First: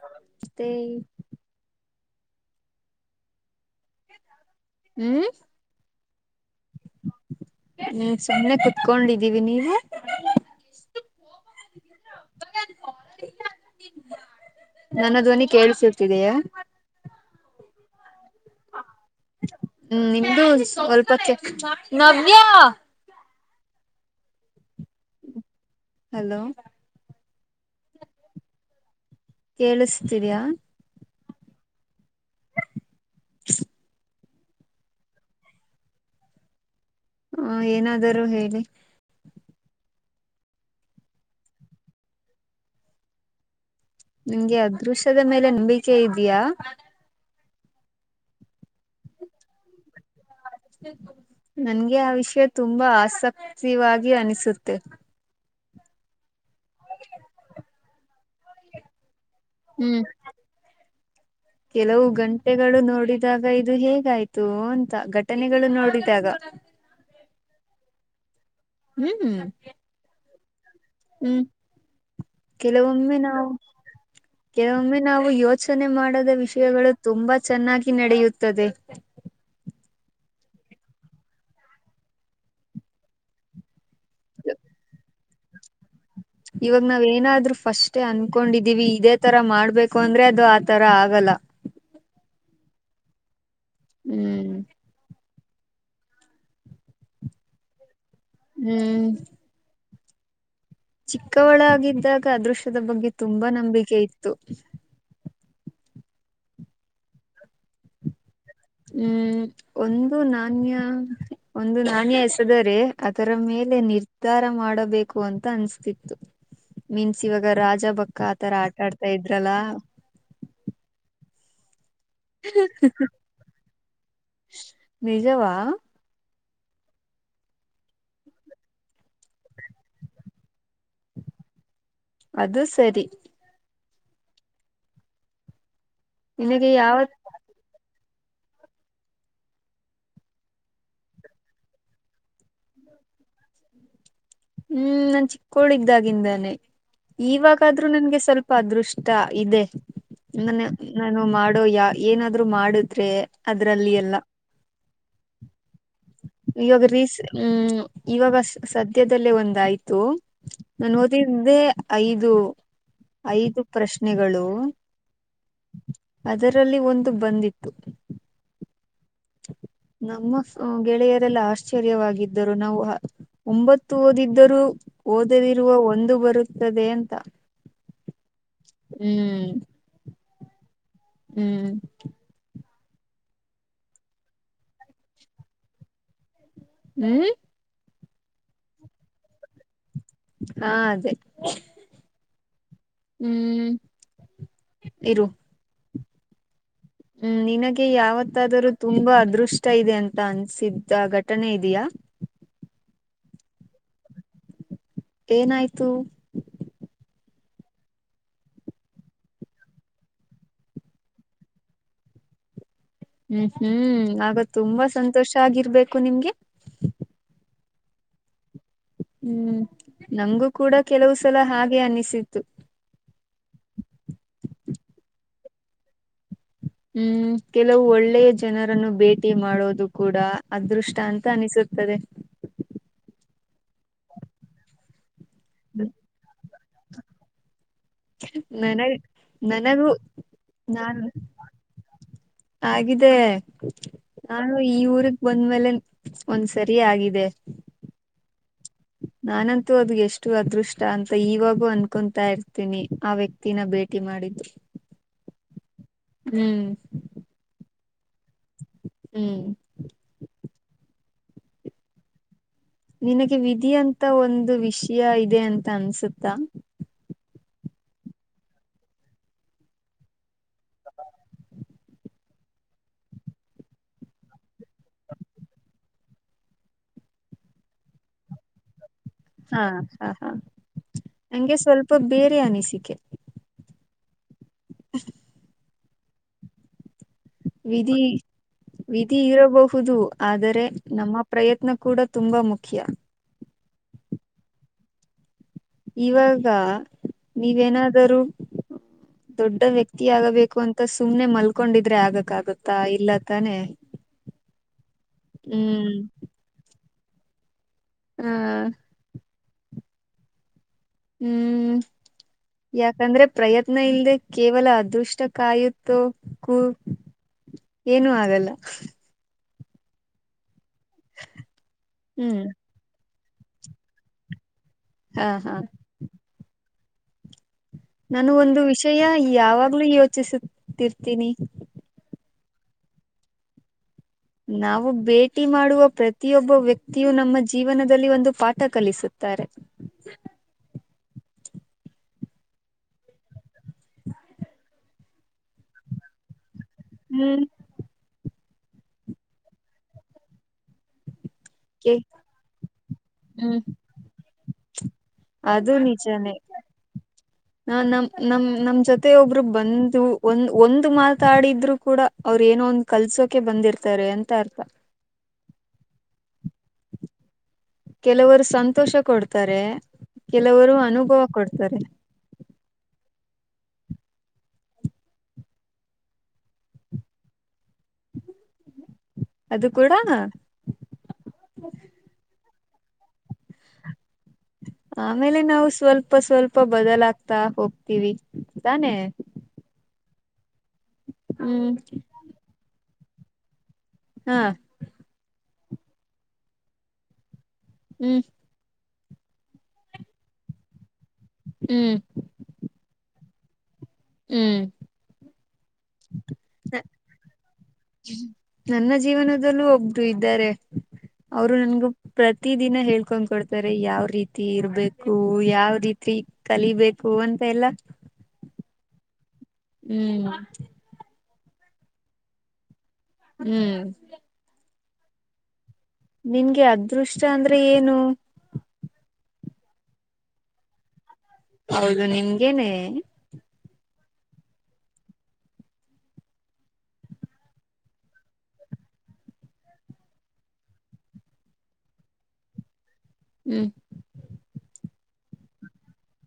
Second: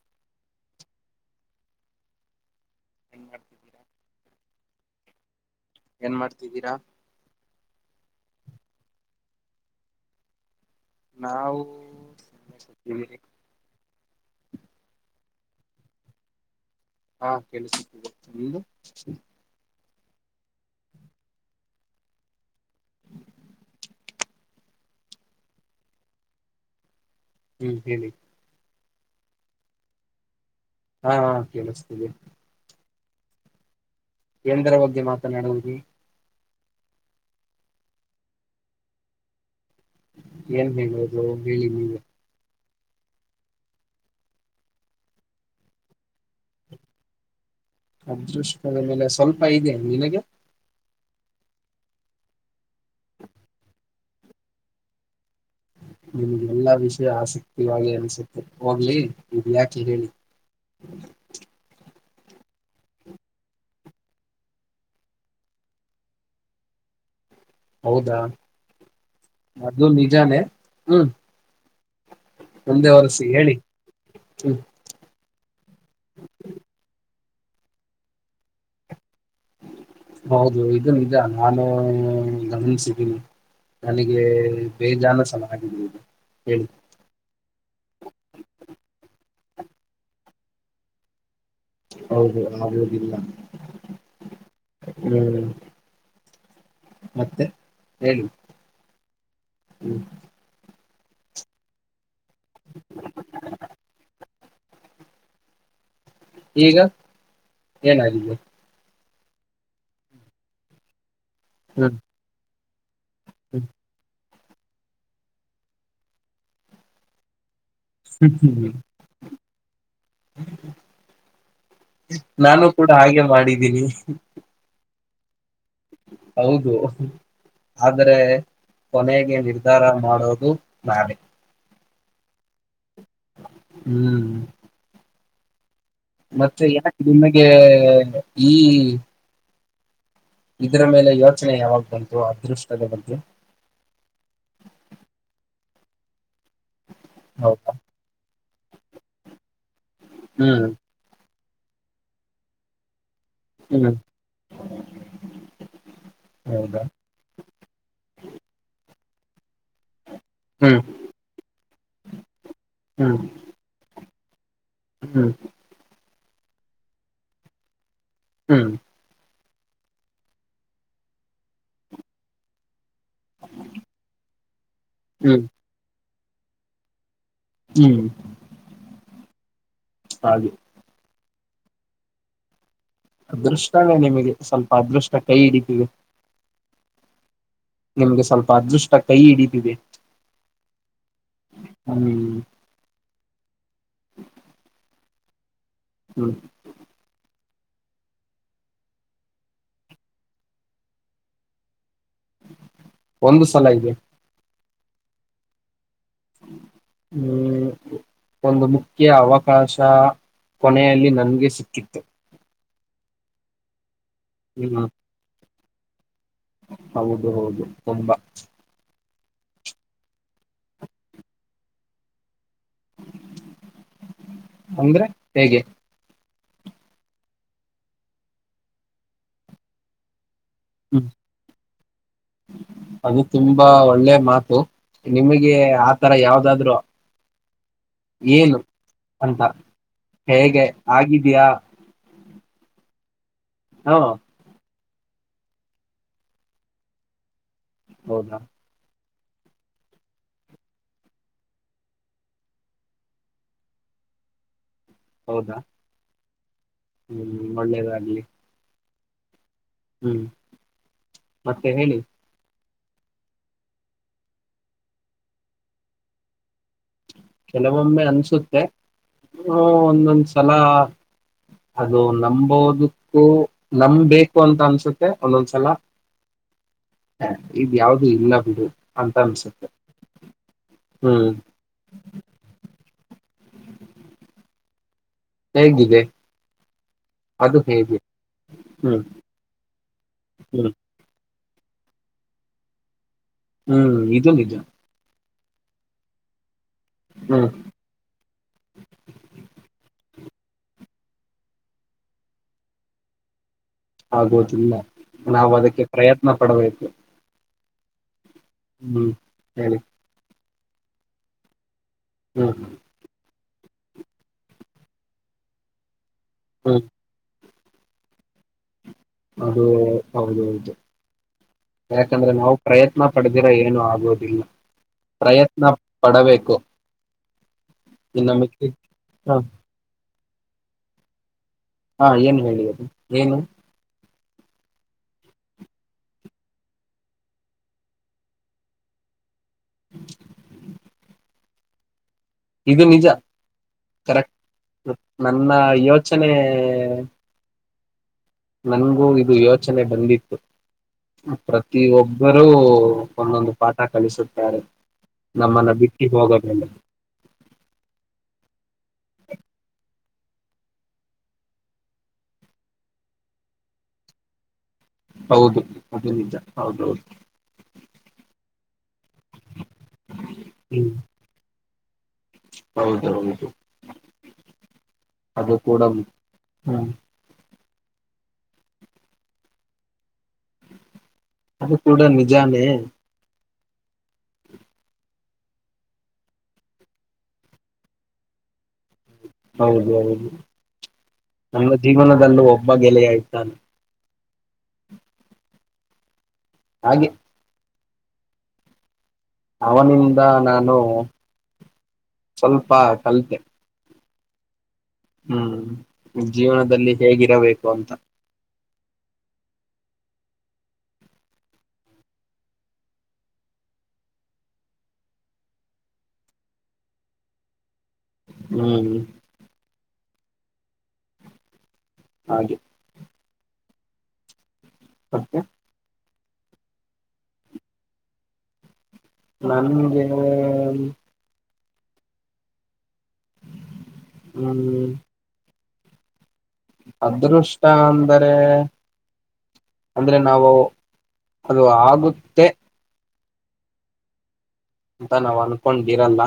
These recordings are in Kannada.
ನಮಸ್ತೆ ಹ [unintelligible] ಹ್ಮ್ ಏನ್ ಮಾಡಾತಿದ್ದೀರಾ ಸುಮ್ನೆ ಕುತ್ಕೊಂಡಿದ್ದೀವಿ ನೀವು ನಾವು ಸೀವಿ ನನ್ನ ಧ್ವನಿ ಕೇಳ್ಸಿರ್ತಿದಯಾ ಹಾ ಕೆಲ್ಸಗ ನಿಮು ಹ್ಮ್ ನಿಮ್ದು ಸ್ವಲ್ಪಕ್ಕೆ ನವ್ಯಾ ಹಲೋ ಹ್ಮ್ ಹೇಳಿ ಕೇಳಿಸತೀರಿಯಾ ಹಾ ಕೇಳಿಸ್ತೀದೆ [inaudible] ಎಂದರ ಬಗ್ಗೆ ಮಾತನಾಡುವಿ ಹ ಏನಾದರೂ ಹೇಳಿ ಏನ್ ಬದು ಹೇಳಿ ನೀಗ ನಿಂಗೆ ಅದೃಶ್ಯದ ಮೇಲೆ ನಂಬಿಕೆ ಇದಯಾ ಅದೃಷ್ಟದ ಮೇಲೆ ಸ್ವಲ್ಪ ಇದೆ ನಿನಗೆ ನನ್ಗೆ ಆ ವಿಷಯ ತುಂಬಾ ಆಸಕ್ತಿವಾಗಿ ಅನಿಸುತ್ತೆ ನಿಮಗೆ ಎಲ್ಲಾ ವಿಷಯ ಆಸಕ್ತಿಗಲಿ ಅನ್ಸುತ್ತೆ ಹೋಗ್ಲಿ ಇಕಿ ಹ್ಮ್ ಹೇಳಿ ಕೆಲವು ಗಂಟೆಗಳು ನೋಡಿದಾಗ ಇದು ಹೇಗಾಯ್ತು ಅಂತ ಘಟನೆಗಳು ನೋಡಿದಾಗ ಹೌದಾ ಹ್ಮ್ ಅದು ನಿಜಾನೇ ಹ್ಮ್ ಒಂದೇ ಕೆಲವೊಮ್ಮೆ ವರ್ಷಿ ನಾವು ಹೇಳಿ ಹ್ಮ್ ಕೆಲವೊಮ್ಮೆ ನಾವು ವು ಯೋಚನೆ ಮಾಡದ ವಿಷಯಗಳು ತುಂಬಾ ಚೆನ್ನಾಗಿ ನಡೆಯುತ್ತದೆ ಹೌದು ಇದನ್ ಇದ ನಾನು ಗಮನಿಸಿದ್ದೀನಿ ನನಗೆ ಬೇಜಾನ ಸಮಲ ಹಗಿಬಹದು ಇವಾಗ ನಾವ್ ಏನಾದ್ರು ಫಸ್ಟೇ ಅನ್ಕೊಂಡಿದ್ದೀವಿ ಇದೇ ಆ ತರ ಮಾಡ್ಬೇಕು ಅಂದ್ರೆ ಅದು ಆತರ ಆಗಲ್ಲ ಆಗುದಿಲ್ಲ ಹ್ಮ್ ಹ್ಮ್ ಮತ್ತೆ ಹೇಳಿ ಹ್ಮ್ ಹ್ಮ್ ಚಿಕ್ಕವಳಗಿದ್ದಾಗ ಅದೃಶ್ಯದ ಬಗ್ಗೆ ತುಂಬಾ ನಂಬಿಕೆ ಇತ್ತು ಈಗ ಏನಾಗಿದ್ದು ಹ್ಮ್ ಒಂದು ನಾಣ್ಯ ಒಂದು ಹ್ಮ್ ನಾಣ್ಯ ಎಸೆದರೆ ಅದರ ಮೇಲೆ ನಿರ್ಧಾರ ಮಾಡಬೇಕು ಅಂತ ಅನ್ಸ್ತಿತ್ತು ಮೀನ್ಸ್ ಇವಾಗ ರಾಜ ರಜ ಬಕ್ಕ ಆತರ ಹ್ಮ್ ಆಟಾಡ್ತಾ ಇದ್ರಲ್ಲ ನಾನು ಕೂಡ ಹಾಗೆ ಮಾಡಿದ್ದೀನಿ ನಿಜವಾ ಹೌದು ಆದರೆ ಕೊನೆಗೆ ನಿರ್ಧಾರ ಮಾಡೋದು ನಳೆ ಅದು ಸರಿ ಹ್ಮ್ ಮತ್ತೆ ನಿನಗೆ ಯಾಕೆ ಯಾವತ್ ನಿಮಗೆ ಈ ಇದರ ಮೇಲೆ ಯೋಚನೆ ಯಾವಾಗ ಬಂತು ಅದೃಷ್ಟದ ಬಗ್ಗೆ ಹ್ಮ್ ನಾನ್ ಚಿಕ್ಕೋಳ ಇದಾಗಿಿಂದಾನನೆ ಹೌದಾ ಇವಾಗಾದ್ರೂ ನನ್ಗೆ ಸ್ವಲ್ಪ ಅದೃಷ್ಟ ಇದೆ ಹ್ಮ್ ನನ್ನ ನಾನು ಮಾಡ ಯಾ ಏನಾದ್ರು ಮಾಡುದ್ರೆ ಅದ್ರಲ್ಲಿ ಹ್ಮ್ ಎಲ್ಲ ಹೌದಾ ಇವಾಗ ರೀಸ್ ಹ್ಮ್ ಇವಾಗ ಸದ್ಯದಲ್ಲೇ ಒಂದಾಯ್ತು ಹ್ಮ್ ನಾನು ಓತಿದ್ದೆ ಐದು ಹ್ಮ್ ಐದು ಪ್ರಶ್ನೆಗಳು ಹ್ಮ್ ಅದರಲ್ಲಿ ಒಂದು ಬಂದ್ಿತ್ತು ಹ [unintelligible] ನಮ್ಮ ಗೆಳೆಯರೆಲ್ಲ ಆಶ್ಚರ್ಯವಾಗಿದ್ದರು ನಾವು ಒಂಬತ್ತು ಓದಿದ್ದರೂ ಹ್ಮ್ ಓದದರುವ ಒಂದು ಬರುತ್ತದೆ ಅಂತ ಹ್ಮ್ ಹ್ಮ್ ಹಾಗೆ ಹ್ಮ್ ಅದೃಷ್ಟವೇ ನಿಮಗೆ ಸ್ವಲ್ಪ ಅದೃಷ್ಟ ಕೈ ಹಿಡಿತವಿ ಹ್ಮ್ ನಿಮ್ಗೆ ಸ್ವಲ್ಪ ಅದೃಷ್ಟ ಕೈ ಹಿಡಿದಿದೆ ಹಾ ಅದೇ ಹ್ಮ್ ಹ್ಮ್ [inaudible] ಇರು ಹ್ಮ ಹ್ಮ್ ನಿನಗೆ ಯಾವತ್ತಾದರೂ ತುಂಬಾ ಅದೃಷ್ಟ ಇದೆ ಅಂತ ಅನ್ಸಿದ್ದ ಘಟನೆ ಇದೆಯಾ ಒಂದು ಸಲ ಇದೆ ಏನಾಯ್ತು ಹ್ಮ್ ಒಂದು ಮುಖ್ಯ ಅವಕಾಶ ಕೊನೆಯಲ್ಲಿ ನನ್ಗೆ ಸಿಕ್ಕಿತ್ತು ಹ್ಮ್ ಹ್ಮ್ ಆಗ ತುಂಬಾ ಹ್ಮ್ ಸಂತೋಷ ಆಗಿರ್ಬೇಕು ನಿಮ್ಗೆ ಹೌದು ಹೌದು ತುಂಬಾ ಹ್ಮ್ ನಂಗಗೂ ಕೂಡ ಕೆಲವು ಸಲ ಹಾಗೆ ಅನಿಸಿತ್ತು ಅಂದ್ರೆ ಹೇಗೆ ಹ್ಮ್ ಕೆಲವು ಒಳ್ಳೆಯ ಜನರನ್ನು ಭೇಟಿ ಮಾಡೋದು ಕೂಡ ಅದೃಷ್ಟ ಹ್ಮ್ ಅಂತ ಅನಿಸುತ್ತದೆ ಅದು ತುಂಬಾ ಒಳ್ಳೆ ಮಾತು ನಿಮಗೆ ಆತರ ಯಾವ್ದಾದ್ರು ಏನು ನನಗ್ ಅಂತ ನನಗೂ ಹೇಗೆ ನಾನು ಆಗಿದಿಯಾ ಆಗಿದೆ ನಾನು ಈಊರು ಬಂದ್ಮೇಲೆ ಒಂದ್ ಸರಿ ಆಗಿದೆ ಹೌದಾ ನಾನಂತೂ ಅದ ಎಷ್ಟು ಅದೃಷ್ಟ ಅಂತ ಇವಾಗೂ ಅನ್ಕೊತಾ ಇರ್ತೀನಿ ಆ ವ್ಯಕ್ತಿನ ಭೇಟಿ ಮಾಡಿದ್ದ ಹೌದಾ ಹ್ಮ್ ಹ್ಮ್ ಒಳ್ಳೇದ ಅಗ್ಲ್ಲಿ ಹ್ಮ್ ಹ್ಮ್ ಮತ್ತೆ ಹೇಳಿ. ನಿನಗೆ ವಿಧಿ ಅಂತ ಒಂದು ವಿಷಯ ಇದೆ ಅಂತ ಅನ್ಸುತ್ತ. ಕೆಲವೊಮ್ಮೆ ಅನ್ಸುತ್ತೆ ಹ ಒಂದೊಂದ್ ಸಲ. ಅದು ನಂಬೋದಕ್ಕೂ ನಂಬೇಕು ಅಂತ ಅನ್ಸುತ್ತೆ ಒಂದೊಂದ್ಸಲ [inaudible] ಹ ಇ ಯಾವ್ದು ಇಲ್ಲ ಬಿಡು ಅಂತ ಹಾ ಅನ್ಸುತ್ತೆ ಹಾ ಹಾ ಹ್ಮ್ ನಂಗೆ ಸ್ವಲ್ಪ ಬೇರೆ ಅನಿಸಿಕೆ ಹ ಹೇಗಿದೆ ಅದು ಹೇಗೆ ವಿಧಿ ಹ್ಮ್ ವಿಧಿ ಇರಬಹುದು ಆದರೆ ಹ್ಮ್ ನಮ್ಮ ಪ್ರಯತ್ನ ಕೂಡ ತುಂಬಾ ಮುಖ್ಯ ಹ್ಮ್ ಇದು ನಿಜ ಇವಾಗ ಹ್ಮ್ ನೀವೇನಾದರೂ ದೊಡ್ಡ ವ್ಯಕ್ತಿ ಹಿಗೆ ಆಗಬೇಕು ಅಂತ ಸುಮ್ನೆ ಮಲ್ಕೊಂಡಿದ್ರೆ ಆಗಕ್ ಆಗತ್ತಾ ಇಲ್ಲತಾನೆ. ಆಗೋದಿಲ್ಲ ನಾವು ಅದಕ್ಕೆ ಪ್ರಯತ್ನ ಪಡಬೇಕು. ಹ ಹ್ಮ್ ಹೆಳಿ. ಹ್ಮ್ ಹ್ಮ್ ಯಾಕಂದ್ರೆ. ಪ್ರಯತ್ನ ಇಲ್ದೆ ಕೇವಲ ಅದೃಷ್ಟ ಕಾಯುತ್ತೋ ಕೂ ಹ್ಮ್ ಏನು ಆಗಲ್ಲ. ಅದು ಹೌದೌದು ಯಾಕಂದ್ರೆ ಹ್ಮ್ ನಾವು ಪ್ರಯತ್ನ [unintelligible] ಪಡೆದಿರ ಏನು ಆಗೋದಿಲ್ಲ ಹಾ ಹಾ ಪ್ರಯತ್ನ ಪಡಬೇಕು. ನಾನು ಇನ್ನ ಒಂದು ಮಿಕ್ಕಿ ವಿಷಯ ಹ ಯಾವಾಗ್ಲು ಯೋಚಿಸುತ್ತಿರ್ತೀನಿ. ಏನ್ ಹೇಳಿ ಅದು ಏನು. ನಾವು ಭೇಟಿ ಮಾಡುವ ಪ್ರತಿಯೊಬ್ಬ ವ್ಯಕ್ತಿಯು ನಮ್ಮ ಜೀವನದಲ್ಲಿ ಒಂದು ಪಾಠ ಕಲಿಸುತ್ತಾರೆ. [inaudible] ನಿಜ ಕರೆಕ್ಟ್ ನನ್ನ ಯೋಚನೆ. ಹ್ಮ್ ನನ್ಗೂ ಇದು ಯೋಚನೆ ಬಂದಿತ್ತು. ಕೆ ಪ್ರತಿಯೊಬ್ಬರೂ ಒಂದೊಂದು ಹ್ಮ್ ಪಾಠ ಕಲಿಸುತ್ತಾರೆ. ನಮ್ಮನ್ನ ಅದು ಬಿಟ್ಟಿ ನಿಜಾನೇ ಹೋದಮೇಲೆ. ನ ನಮ್ ನಮ್ ನಮ್ ಜೊತೆ ಒಬ್ರು ಬಂದು. ಒಂದ್ ಒಂದು ಮಾತಾಡಿದ್ರು ಕೂಡ ಅವ್ರು ಏನೋ ಒಂದ್ ಕಲ್ಸೋಕೆ ಬಂದಿರ್ತಾರೆ ಅಂತ ಅರ್ಥ. ಹೌದು ಅದು ನಿಜ. ಹೌದೌದು ಕೆಲವರು ಸಂತೋಷ [unintelligible] ಡ್ತಾರೆ ಕೆಲವರು ಹ್ಮ್ ಅನುಭವ ಕೊಡ್ತರೆ. [unintelligible] ಅದು ಕೂಡ [unintelligible] ಅದು ಕೂಡ. ಅದು ಕೂಡ ನಿಜಾನೇ. ಆಮೇಲೆ ನಾವು ಸ್ವಲ್ಪ ಸ್ವಲ್ಪ ಬದಲಾಗ್ತಾ ಹೋಗ್ತಿವಿ. ಹೌದು ಹೌದು ಹ್ಮ್ ನಮ್ಮ ಜೀವನದಲ್ಲೂ ಒಬ್ಬ ಎಲೆಯಯ್ತಾನ್. ಹಾ ಹಾಗೆ ಹ್ಮ್ ಅವನಿಂದ ನಾನು ಹ್ಮ್ ಸ್ವಲ್ಪ ಕಲತೆ. ಹ್ಮ್ ಹ್ಮ್ ಜೀವನದಲ್ಲಿ ಹೇಗಿರಬೇಕು ಅಂತ. ನನ್ನ ಜೀವನದಲ್ಲೂ ಒಬ್ರು ಇದ್ದಾರೆ. ಅವರು ನನ್ಗು ಪ್ರತಿ ದಿನ ಹೇಳ್ಕೊಂಡ್ ಕೊಡ್ತಾರೆ ಯಾವ್ ರೀತಿ ಇರ್ಬೇಕು ಯಾವ ರೀತಿ ಕಲಿಬೇಕು ಅಂತ ಎಲ್ಲಾ ಹ್ಮ್ ಹ್ಮ್ ಹಾಗೆ ಹ್ಮ್ [unintelligible] ನಿನ್ಗೆ ಅದೃಷ್ಟ ಅಂದ್ರೆ ಏನು. ನನ್ಗೆ ಹೌದು ನಿಮ್ಗೇನೆ. ಹ್ಮ್ ಅದೃಷ್ಟ ಅಂದರೆ. ಅಂದ್ರೆ ನಾವು ಅದು ಆಗುತ್ತೆ. ಹ್ಮ್ ಅಂತ ನಾವ್ ಅನ್ಕೊಂಡಿರಲ್ಲ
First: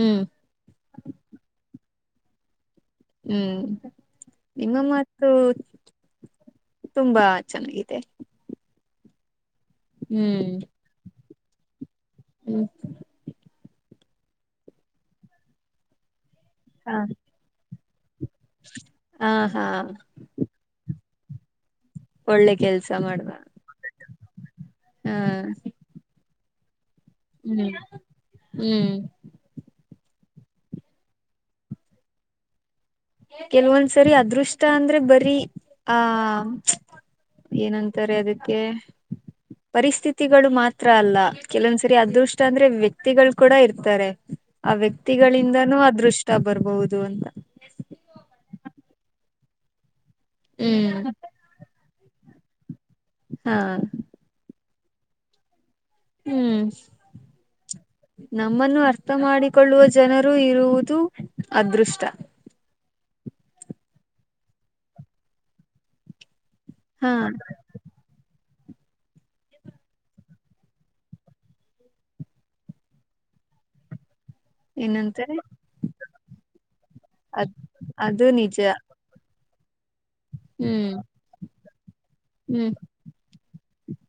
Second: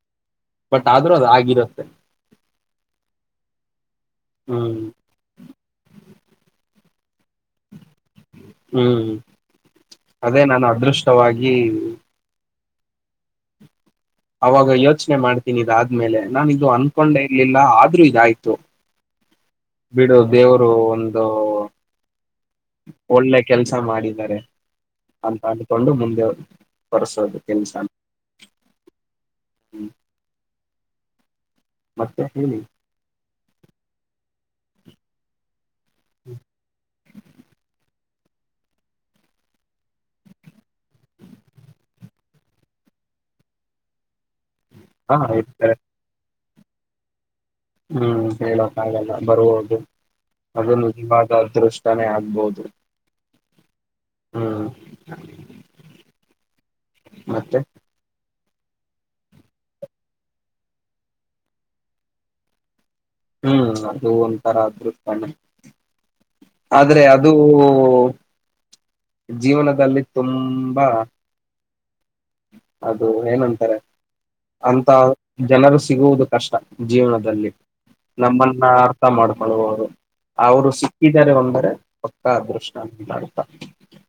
ಹ್ಮ್ ಬಟ್ ಆದ್ರೂ ಅದ ಆಗಿರುತ್ತೆ. ಹ್ಮ್ ನಿಮ್ಮ ಹ್ಮ್ ಮಾತು ತುಂಬಾ. ಚೆನ್ನಾಗಿದೆ ಹ್ಮ್ ಅದೇ ಹ್ಮ್ ನಾನು ಅದೃಷ್ಟವಾಗಿ ಹ್ಮ ಅವಾಗ ಯೋಚನೆ ಮಾಡ್ತೀನಿ ಇದಾದ್ಮೇಲೆ ನಾನು ಇದು ಹಾ ಅನ್ಕೊಂಡೆ ಇರ್ಲಿಲ್ಲ ಆದ್ರೂ ಇದ ಹಾ ಹಾ ಬಿಡು ದೇವರು ಒಂದು ಒಳ್ಳೆ ಕೆಲ್ಸ ಮಾಡುವ ಒಳ್ಳೆ ಕೆಲ್ಸ ಮಾಡಿದ್ದಾರೆ ಹ ಅಂತ ಅನ್ಕೊಂಡು ಮುಂದೆರು ಹೊಸವದ ಹ್ಮ್ ತಿನ್ಸಾನ ಹ್ಮ್ ಹ್ಮ್ ಮತ್ತೆ ಹೇಳಿ ಕೆಲ್ವೊಂದ್ಸರಿ ಅದೃಷ್ಟ ಅಂದ್ರೆ ಬರೀ ಆ ಏನಂತ ಅದಕ್ಕೆ ಪರಿಸ್ಥಿತಿಗಳು ಮಾತ್ರ ಅಲ್ಲ ಕೆಲವಂದ್ಸರಿ ಅದೃಷ್ಟ ಅಂದ್ರೆ ವ್ಯಕ್ತಿಗಳು ಕೂಡ ಇರ್ತಾರೆ ಆ ಹಾ ಇರ್ತಾರೆ ವ್ಯಕ್ತಿಗಳಿಂದನೂ ಅದೃಷ್ಟ ಬರ್ಬಹುದು ಅಂತ ಹ್ಮ್ ಹೇಳಕ್ಕಾಗಲ್ಲ ಬರುವುದು ಅದನ್ನು ಹ್ಮ್ ಇವಾಗ ಅದೃಷ್ಟ ತಾನೇ ಆಗ್ಬೋದು ರ ಹಾ ಹ್ಮ್ ಹ್ಮ್ ಮತ್ತೆ ನಮ್ಮನ್ನು ಅರ್ಥ ಮಾಡಿಕೊಳ್ಳುವ ಜನರು ಇರುವುದು ಅದೃಷ್ಟ ಹ್ಮ್ ಅದು ಒಂಥರ ಅದ್ ತಣ ಆದ್ರೆ ಹಾ ಅದು ಜೀವನದಲ್ಲಿ ತುಂಬಾ ಅದು ಏನ್ಂತಾರೆ ಅಂತ ಏನಂತಾರೆ ಜನರು ಸಿಗುವುದು ಕಷ್ಟ ಜೀವನದಲ್ಲಿ ಅದ್ ಅದು ನಿಜ ನಮ್ಮನ್ನ ಅರ್ಥ ಮಾಡ್ಕೊಳ್ಳುವವರು ಅವರು ಹ್ಮ್ ಸಿಕ್ಕಿದ್ದಾರೆ ಒಂದರೆ ಹ್ಮ್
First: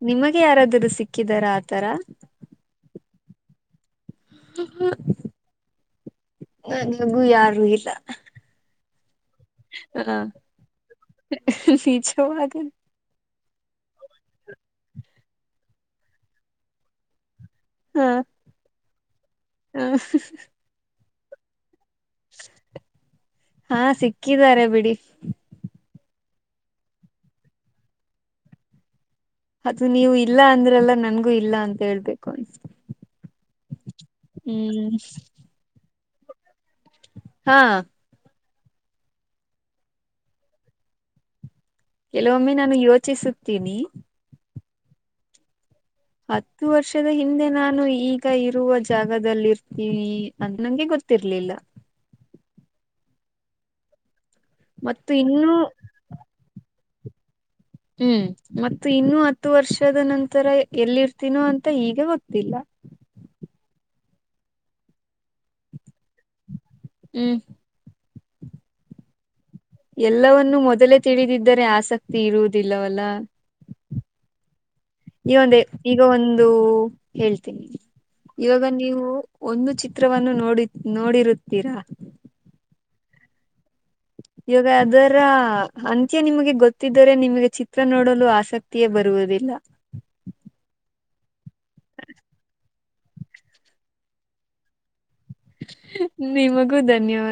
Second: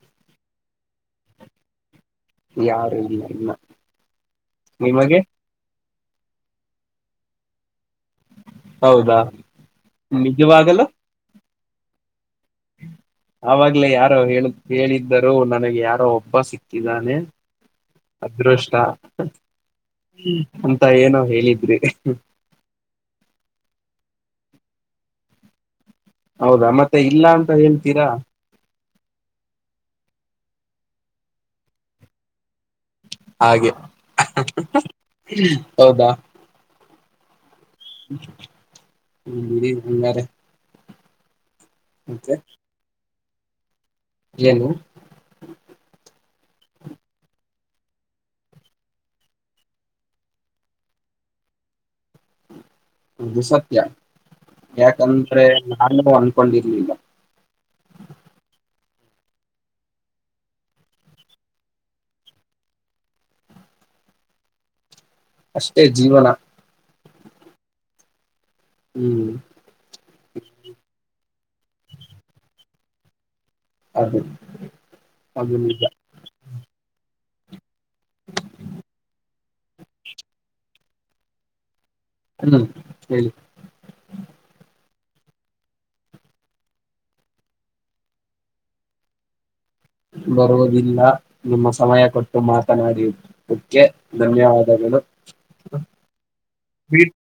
ನಿಮಗೆ ಯಾರಾದರುೂ ಸಿಕ್ಕಿದಾರ ಆತರ ಯಾರು ಇಲ್ಲ ಇಲ್ಲ ನಿಮಗೆ ನ ನಗೂ ಯಾರು ಇಲ್ಲ ಹೌದಾ ನಿಜವಾಗಲ್ಲ ನಿಜವಾಗ್ಲೂ ಆಗ್ಲೇ ಯಾರೋ ಹೇಳ ಹೇಳಿದ್ದರೂ ನನಗೆ ಯಾರೋ ಒಬ್ಬ ಸಿಕ್ಕಿದ್ದಾನೆ ಹ ಅದೃಷ್ಟ ಹ ಅಂತ ಏನೋ ಹೇಳಿದ್ರಿ ಹಾ ಸಿಕ್ಕಿದ್ದಾರೆ ಬಿಡಿ ಹೌದಾ ಮತ್ತೆ ಇಲ್ಲ ಅಂತ ಹೇಳ್ತೀರಾ ಅದು ನೀವು ಇಲ್ಲ ಅಂದ್ರೆಲ್ಲ ನನ್ಗೂ ಇಲ್ಲ ಅಂತ ಹೇಳ್ಬೇಕು ಅನ್ ಹಾಗೆ ಹ್ಮ್ ಹೌದಾ. ಹಾ ಹ್ಮ ಅರೆ. ಕೆಲವೊಮ್ಮೆ ನಾನು ಯೋಚಿಸುತ್ತೇನಿ. ಏನು. ಹತ್ತು ವರ್ಷದ ಹಿಂದೆ ನಾನು ಈಗ ಇರುವ ಜಾಗದಲ್ಲಿ ಇರ್ತೀನಿ ಅ ನಂಗೆ ಗೊತ್ತ ತಿರ್ಲಿಲ್ಲ ದು ಸತ್ಯ ಮತ್ತು ಯಾಕಂದ್ರೆ ಇನ್ನೂ ನಾನು ಅನ್ಕೊಂಡಿರ್ಲಿಲ್ಲ ಹ್ಮ್ ಮತ್ತ ಇನ್ನುೂ ಹತ್ತು ವರ್ಷದ ನಂತರ ಎಲ್ಲಿರ್ತೀನೋ ಅಂತ ಹೀಗ ಗೊತ್ತಿಲ್ಲ ಹ ಅಷ್ಟೇ ಜೀವನ ಹ್ಮ್ ಹ್ಮ್ ಎಲ್ಲವನ್ನೂ ಮೊದಲೇ ತಿಳಿದಿದ್ದರೆ ಆಸಕ್ತಿ ಇರುವುದಿಲ್ಲವಲ್ಲ ಅದು ಈ ಅದು ಒಂದು ನಿಜ ಈಗ ಒಂದು ಹೇಳ್ತೀನಿ ಇವಾಗ ನೀವು ಒಂದು ಚಿತ್ರವನ್ನು ನೋಡಿ ನೋಡಿರುತ್ತೀರಾ. ಹ- ಸರಿ ಇವಾಗ ಅದರ ಅಂತ್ಯ ನಿಮಗೆ ಗೊತ್ತಿದ್ದರೆ ನಿಮಗೆ ಚಿತ್ರ ನೋಡಲು ಆಸಕ್ತಿಯೇ ಬರುವುದಿಲ್ಲ. ಬರುವುದಿಲ್ಲ ನಿಮ್ಮ ಸಮಯ ಕೊಟ್ಟು ಮಾತನಾಡಕ್ಕೆ ಧನ್ಯವಾದಗಳು. ನಿಮಗೂ ಧನ್ಯವಾದ.